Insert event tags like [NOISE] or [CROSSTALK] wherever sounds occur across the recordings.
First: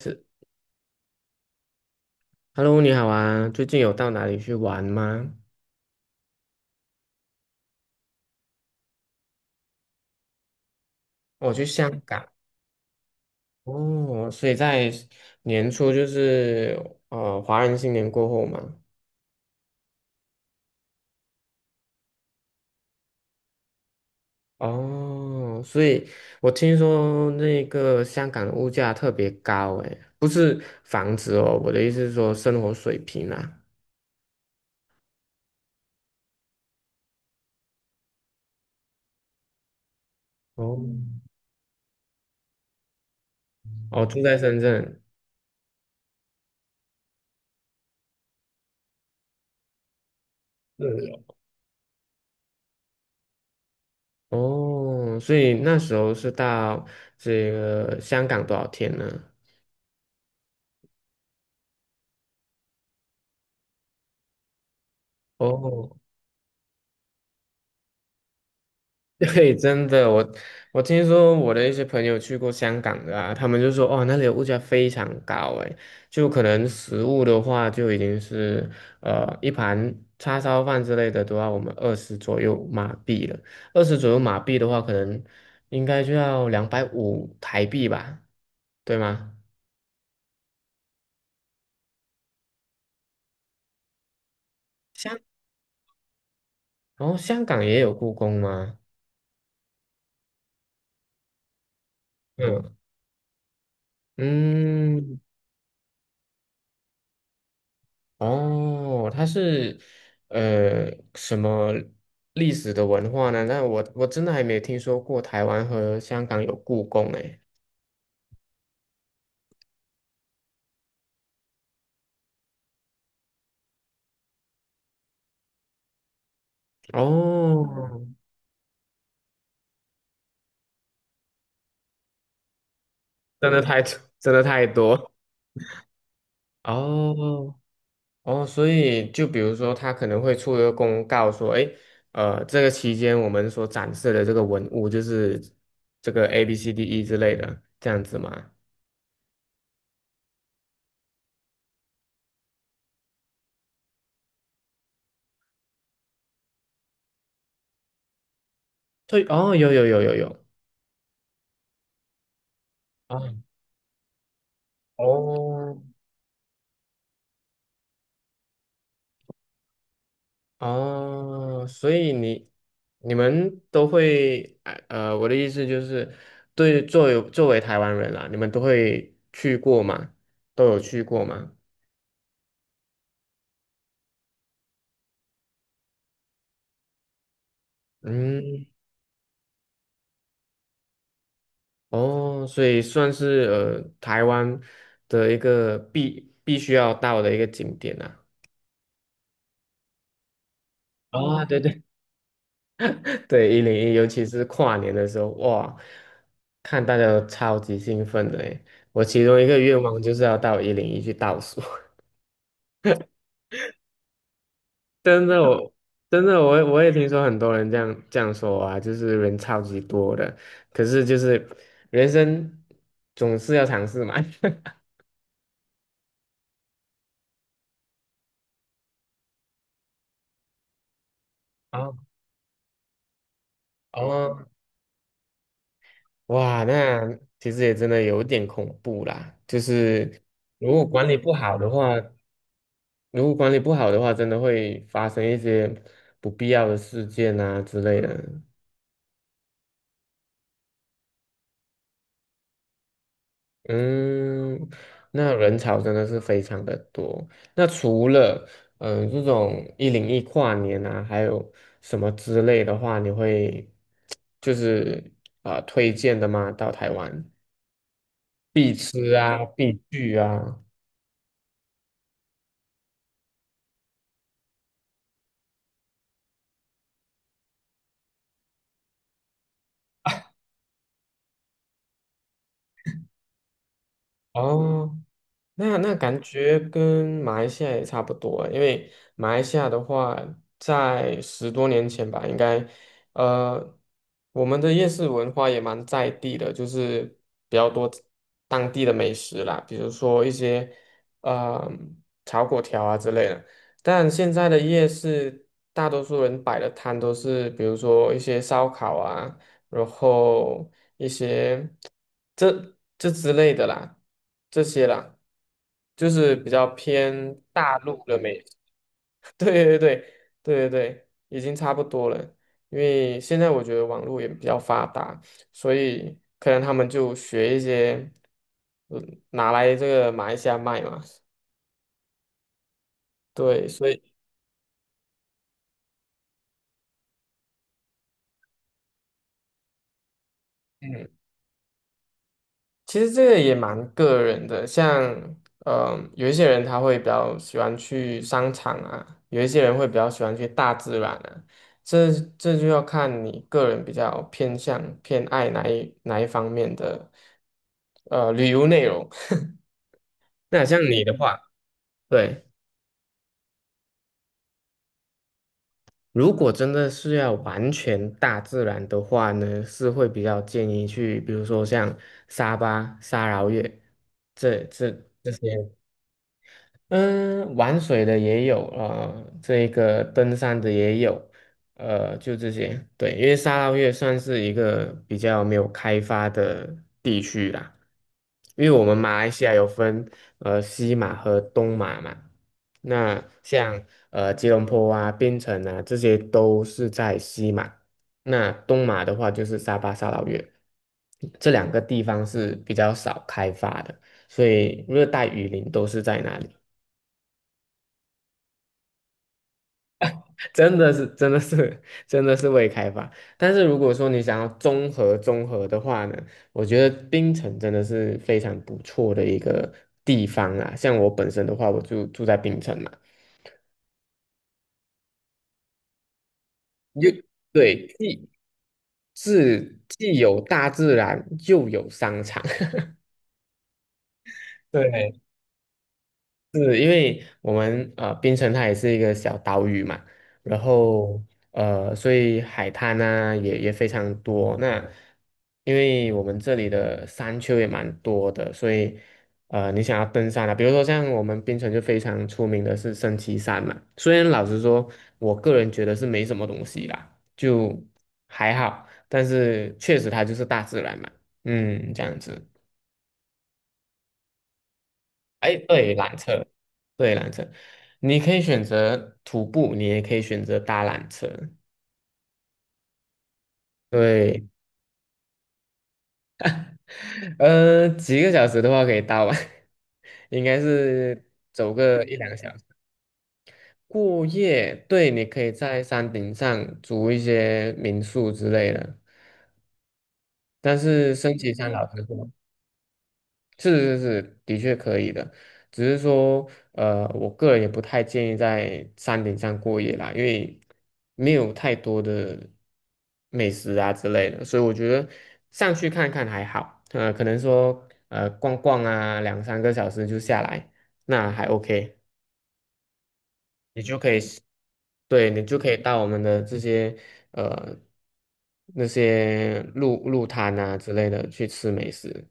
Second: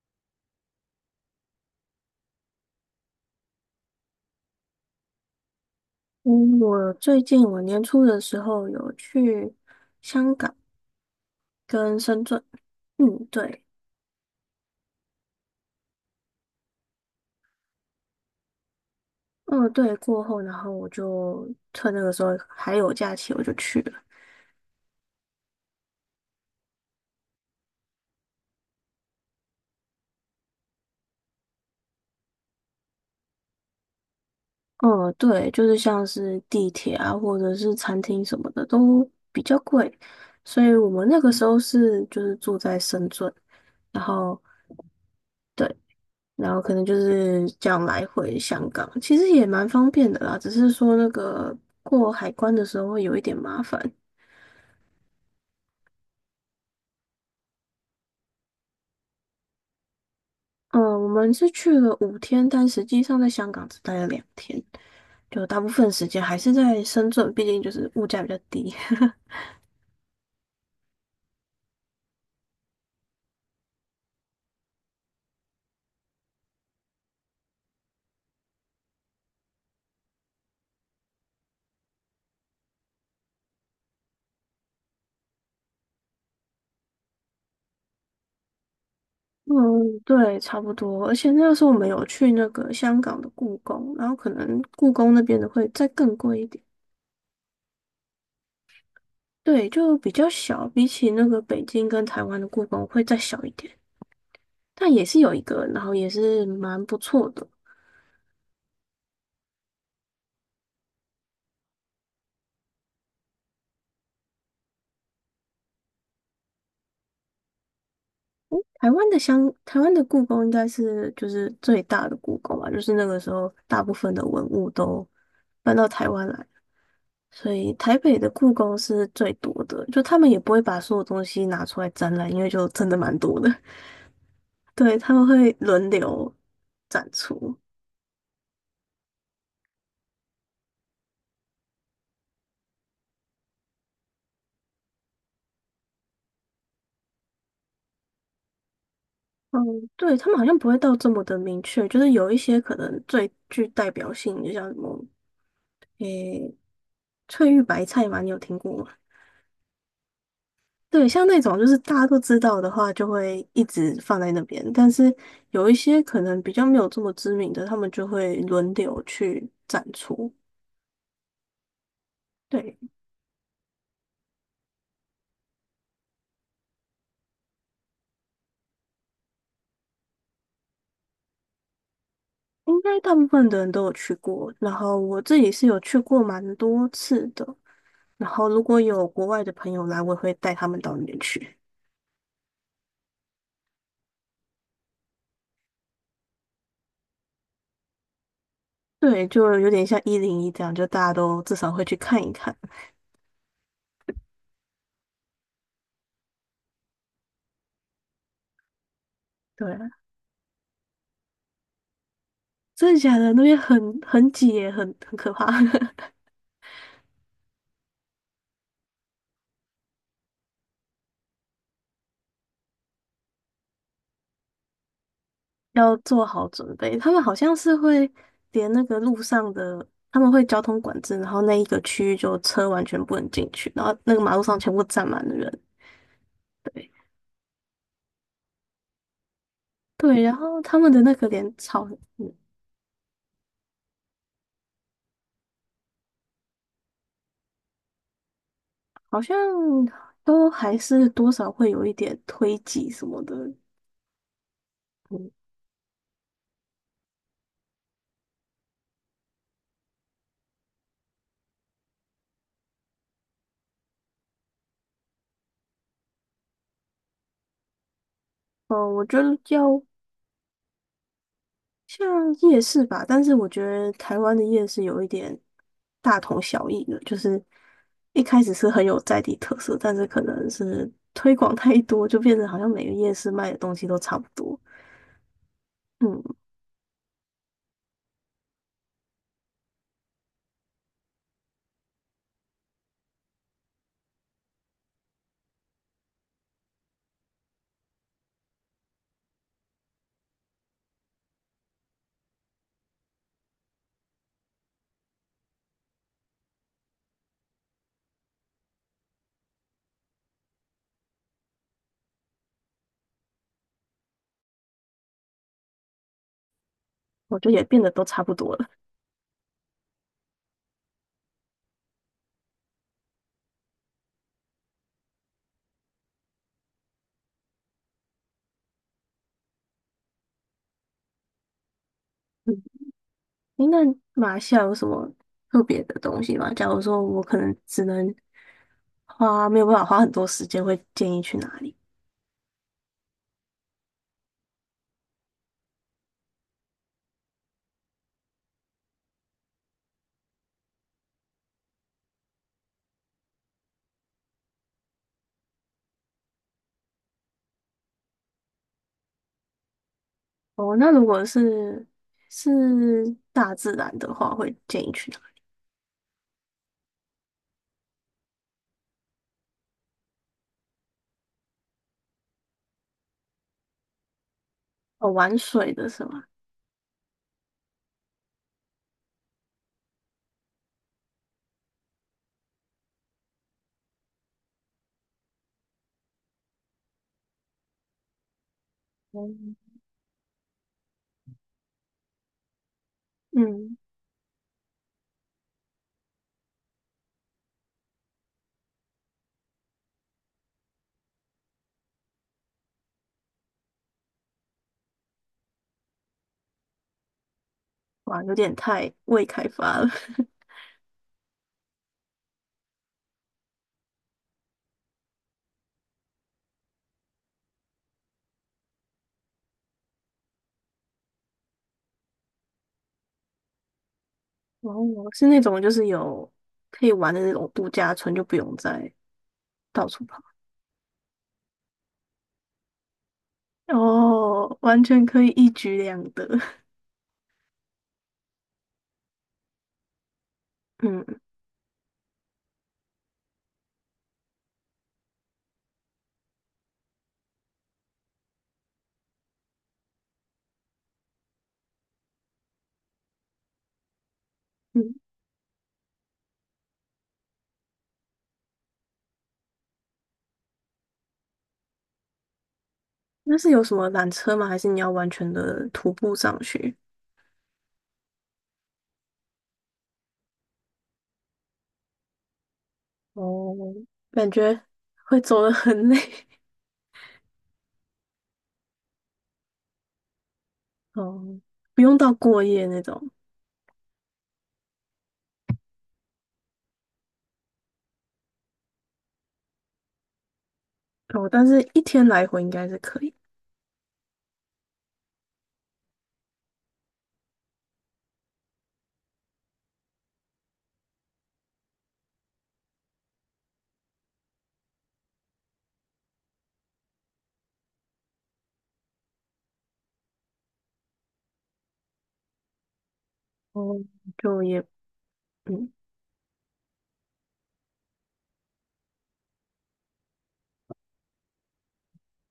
是，Hello，你好啊，最近有到哪里去玩吗？嗯，我最近我年初的时候有去香港我去香跟深港圳。嗯，对。哦，所以在年初就是华人新年过后嘛，嗯，对，过后，然后我就趁那个时候还有假期，我就去了。哦，所以我听说那个香港的物价特别高，诶，不是房子哦，我的意思是说生活水平啊。嗯，对，就是像是地铁啊，或者是餐厅什么的都比较贵，所以哦，我们那个时候是住在深圳。哦，然住在后深圳。对，然后可能就是这样来回香港，其实也蛮方便的啦，只是说那是个过海关的时候会有一点麻烦。哦，哦所以那时候是到这个香港多少天呢？嗯，我们是去了5天，但实际上在香港只待了两天，就大部分哦，时间还是在深圳，毕竟就是物价比较低。[LAUGHS] [LAUGHS] 对，真的，我听说我的一些朋友去过香港的啊，他们就说哦，那里的物价非常高，诶，就可能食物的话就已经是一盘叉烧饭之类的都要我们二十左右马币了，二十左右马币的话，可能应该就要250台币吧，对吗？嗯，对，差不多。而且那个时候我们有去那个香港的故宫，然后可能故宫香，那边的会再更贵一点。然后香港也有故宫吗？对，就比较小，比起那个北京跟台湾的故嗯宫会再小一点，但也嗯，是有一个，然后也是蛮不错的。哦，它是呃什么历史的文化呢？那我真的还没有听说过台湾和香港有故宫诶。台湾的故宫应该是就是最大的故宫吧，就是那个时候大部分的文物都搬到台湾来，所哦，以台北的故宫是最多的。就他们也不会把所有东西拿出来展览，因为就真的蛮多真的。[LAUGHS] 的太 [LAUGHS] 真的太对，多他们会轮流展出。哦哦，所以就比如说，他可能会出一个公告说，诶，这个期间我们所展示的这个文物就是这个 ABCDE 之类的，这样子吗？嗯，对，他们好像不会到这么的明确，就是有一些可能最具代表性，就像什么，诶，翠玉白菜嘛，你有听过吗？对，哦，有有有有有。对，像那种就是大家都知道的话，就啊，会一直放在那边。但是有一哦些可能比较没有这么知名的，他们就会轮流去展出。哦，所以你对，你们都会，我的意思就是，对，作为台湾人啦，你们都会去过吗？都有去过吗？应该大部分的人都有去过。然后我自己是有去过蛮多次的。然后如嗯，果有国外的朋友来，我也会带他们到那边去。哦，所以算是台湾的一个必须要到的一个景点啊。对，就有点像101这样，就大家都啊、至对少对 会去看一看。[LAUGHS] 对，101，尤其是跨年的时候，哇，看大家都超级兴奋的诶。我其中一个对愿啊，望就是要到一零一去倒数。真的假的？那边很挤耶，很真可的，怕。[LAUGHS] 我也听说很多人这样说啊，就是人超级多的，可是就是人生总是要尝试嘛。[LAUGHS] 要做好准备。他们好像是会连那个路上的，他们会交通管制，然后那一个啊，区域就车完全不能进去，然后那个马路哦，上全部站满了人。哇，对。那其实也真的有点恐怖啦。就是对，然后如他果们的管那理个不连好的话，草，嗯，如果管理不好的话，真的会发生一些不必要的事件啊之类的。好像都还是多少会有一点推挤什么的。嗯，嗯。那人潮真的是非常的多。那除了这种一零一跨年啊，还有什么之类的话，你会就是啊、推荐的吗？到台湾必哦，我吃觉得啊，必要。去啊。像夜市吧，但是我觉得台湾的夜市有一点大同小异的，就是一开始是很有在地特色，但是可能是推广太多，就变成好像每个夜市卖的东西都差不多。哦那感嗯，觉跟马来西亚也差不多欸因为马来西亚的话，在10多年前吧，应该，呃，我们的夜市文化也蛮在地的，就是比较多当地的美食啦，比如说一些呃炒粿条啊之类的。但现在的夜市，大多数人摆的摊都是，比如说一些烧烤啊。然后一些这之类的啦，这些啦，就是比较我偏觉得也大变得陆都的差不美食 多了。[LAUGHS] 对对对对对对，已经差不多了。因为现在我觉得网络也比较发达，所以可能他们就学一些，拿来这个马来西亚卖嘛。[LAUGHS] 嗯，对，那所以马来西亚有什么特别的东西吗？假如说我可能只能花，没有办法花很多时间，会嗯建议去哪里？其实这个也蛮个人的，像有一些人他会比较喜欢去商场啊，有一些人会比较喜欢去大自然啊，这这就要看你个人比较偏向偏爱哪一方面的旅游内容。[LAUGHS] 那哦，像那你如的果话，是对，是大自然的话，会建议去哪？如果真的是要完全大自然的话呢，是会比较建议去，比如说像沙巴、沙劳越这。哦，这玩些。水的是吗？嗯，玩水的也有，这个登山的也有，就这些。对，因为沙捞越算是一个比较没有开发的地区啦，因为我们马来西亚嗯。有分西马和东马嘛，那嗯，像吉隆坡啊、槟城啊这些都是在西马，那东马的话就是沙巴、沙捞越，这两个地方是比较少开发的，所以热带雨林都是在那里。哇，有点太未开发了。[LAUGHS] 真的是，真的是，[LAUGHS] 真的是未开发。但是如果说你想要综合综合的话呢，我觉得槟城真的是非常不错的一个地方啊。像我本身的话，我就住在槟城嘛，哦，是那种就是有可以你玩的就那种度对，假村，就既不用再是到处既跑。有大自然，又有商场。[LAUGHS] 哦，完全对，可以一举两得。[LAUGHS] 是因为我们槟城它也是一个小岛屿嘛，然嗯。后所以海滩呢、也非常多。那因为我们这里的山丘也蛮多的，所以你想要登山啊，比如说像我们槟城就非常出名的是升旗山嘛。虽然老实说，嗯，我个人觉得是没什么东西啦，就还好，但是确实它就是大自然嘛，这样子。那是有什么缆车吗？还是你要完全哎，的徒对，步缆上车，去？对，缆车，你可以选择徒步，你也可以选择搭缆车。哦，感对，觉会走的很累。[LAUGHS] [LAUGHS] 几个小时的话可以搭完，[LAUGHS] 应该是哦，走不用个到一两个过小夜时。那种。过夜，对，你可以在山顶上租一些民宿之类的，但是哦，升但级是山一老实天来说。回应该是可以。是是是，的确可以的，只是说，我个人也不太建议在山顶上过夜啦，因为没有太多的美食啊之类的，所以我觉得上去看看还好，可能说，逛逛啊，两三个小时就下来，那还 OK，哦，你就可以，就也对，你就可嗯，以到我们的这些，呃，那些路路摊啊之类的去吃美食。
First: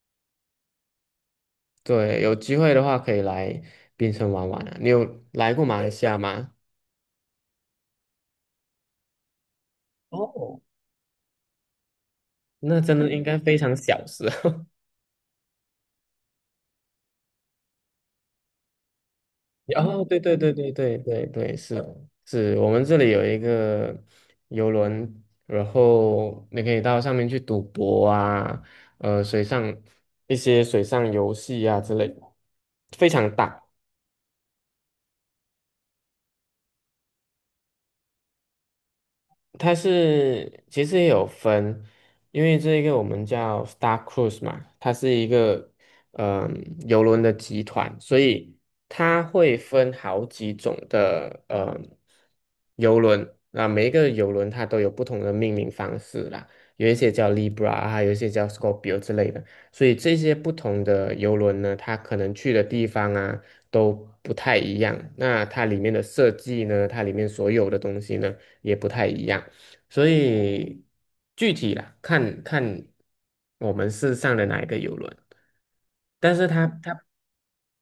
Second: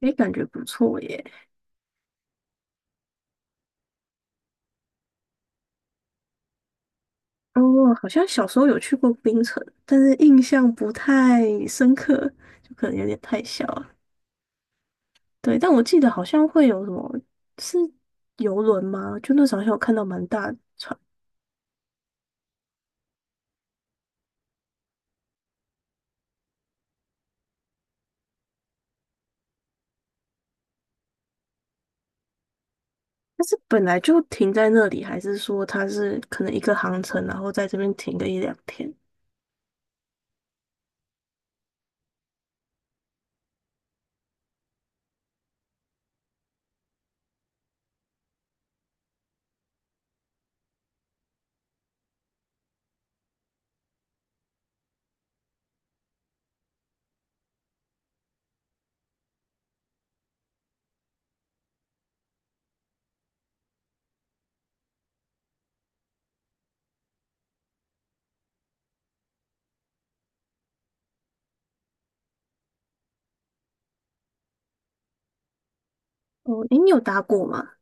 诶，感觉不错耶。对，有机会的话可以来槟城玩玩啊。你有来过马来西亚吗？哦，好像小时候有去过冰城，但是印哦，象不太深刻，就那可能真有的点应该太非小常了。小时候。对，但我记得好像会有什么是游轮吗？就那时候好像 [LAUGHS] 有看哦，到对蛮对大对的对船，对对对，是是，我们这里有一个游轮，然后你可以到上面去赌博啊，水上一些水上游戏啊之类的，非常但是大。本来就停在那里，还是说它是可能一个航程，然后在这边停个一两天？它是其实也有分，因为这一个我们叫 Star Cruise 嘛，它是一个邮轮的集团，所以它会分好几种的邮轮，那每一个邮轮它都有不同的命名方式啦，有一些叫 Libra 啊，还有一些叫 Scorpio 之类的，所以这些不同的邮轮呢，它可能去的地方啊都不太一样，那它里面的设计呢，它里面所有的东西呢也不太一样。所以具体啦，看看我们是上的哪一个游轮。但是哦，诶，你有搭过吗？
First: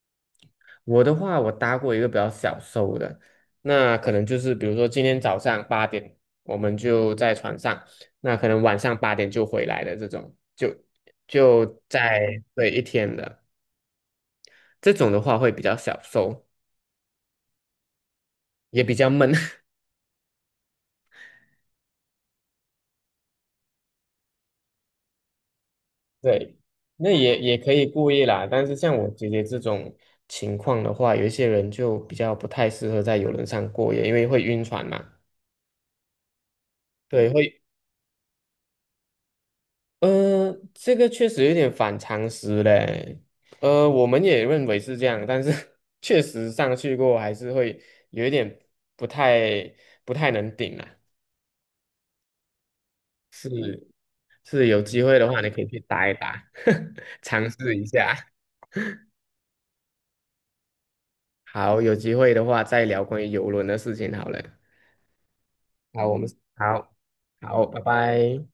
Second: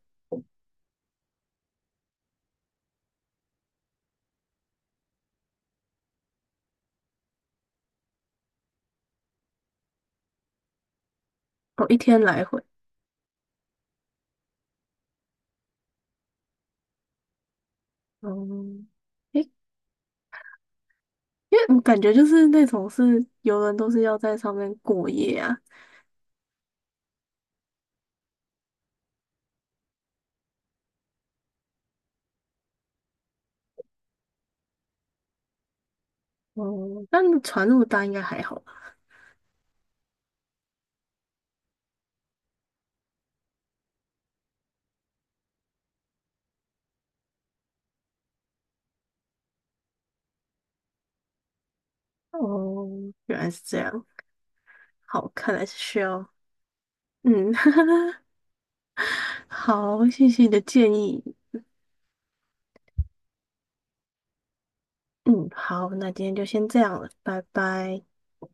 我的话，我搭过一个比较小艘的，那可能就是比如说今天早上八点我们就在船上，那可能晚上八点就回来的这种，就哦，一天在来回。对一天的这种的话会比较小艘，也哦，比较闷。诶，因为我感觉就是那种是游轮都是要在上面过夜啊。对，那也可以故意啦，但是像我姐姐这种情况的话，有一些人就比较不太适合在游轮上过夜，因为会晕船嘛。哦，对，但会，船那么大应该还好。这个确实有点反常识嘞。我们也认为是这样，但是 [LAUGHS] 确实上去过还是会有一点不太不太能顶啊。哦，原来是这是样。是，有机会好，的话你看可来以是去需打一要。打，[LAUGHS] 尝嗯。试一 [LAUGHS] 下。好，谢谢你的建议。好，有机会的话再聊关于游轮的事情好了。嗯，好，好，那我今们天就先这好，样了，拜好，拜拜。拜。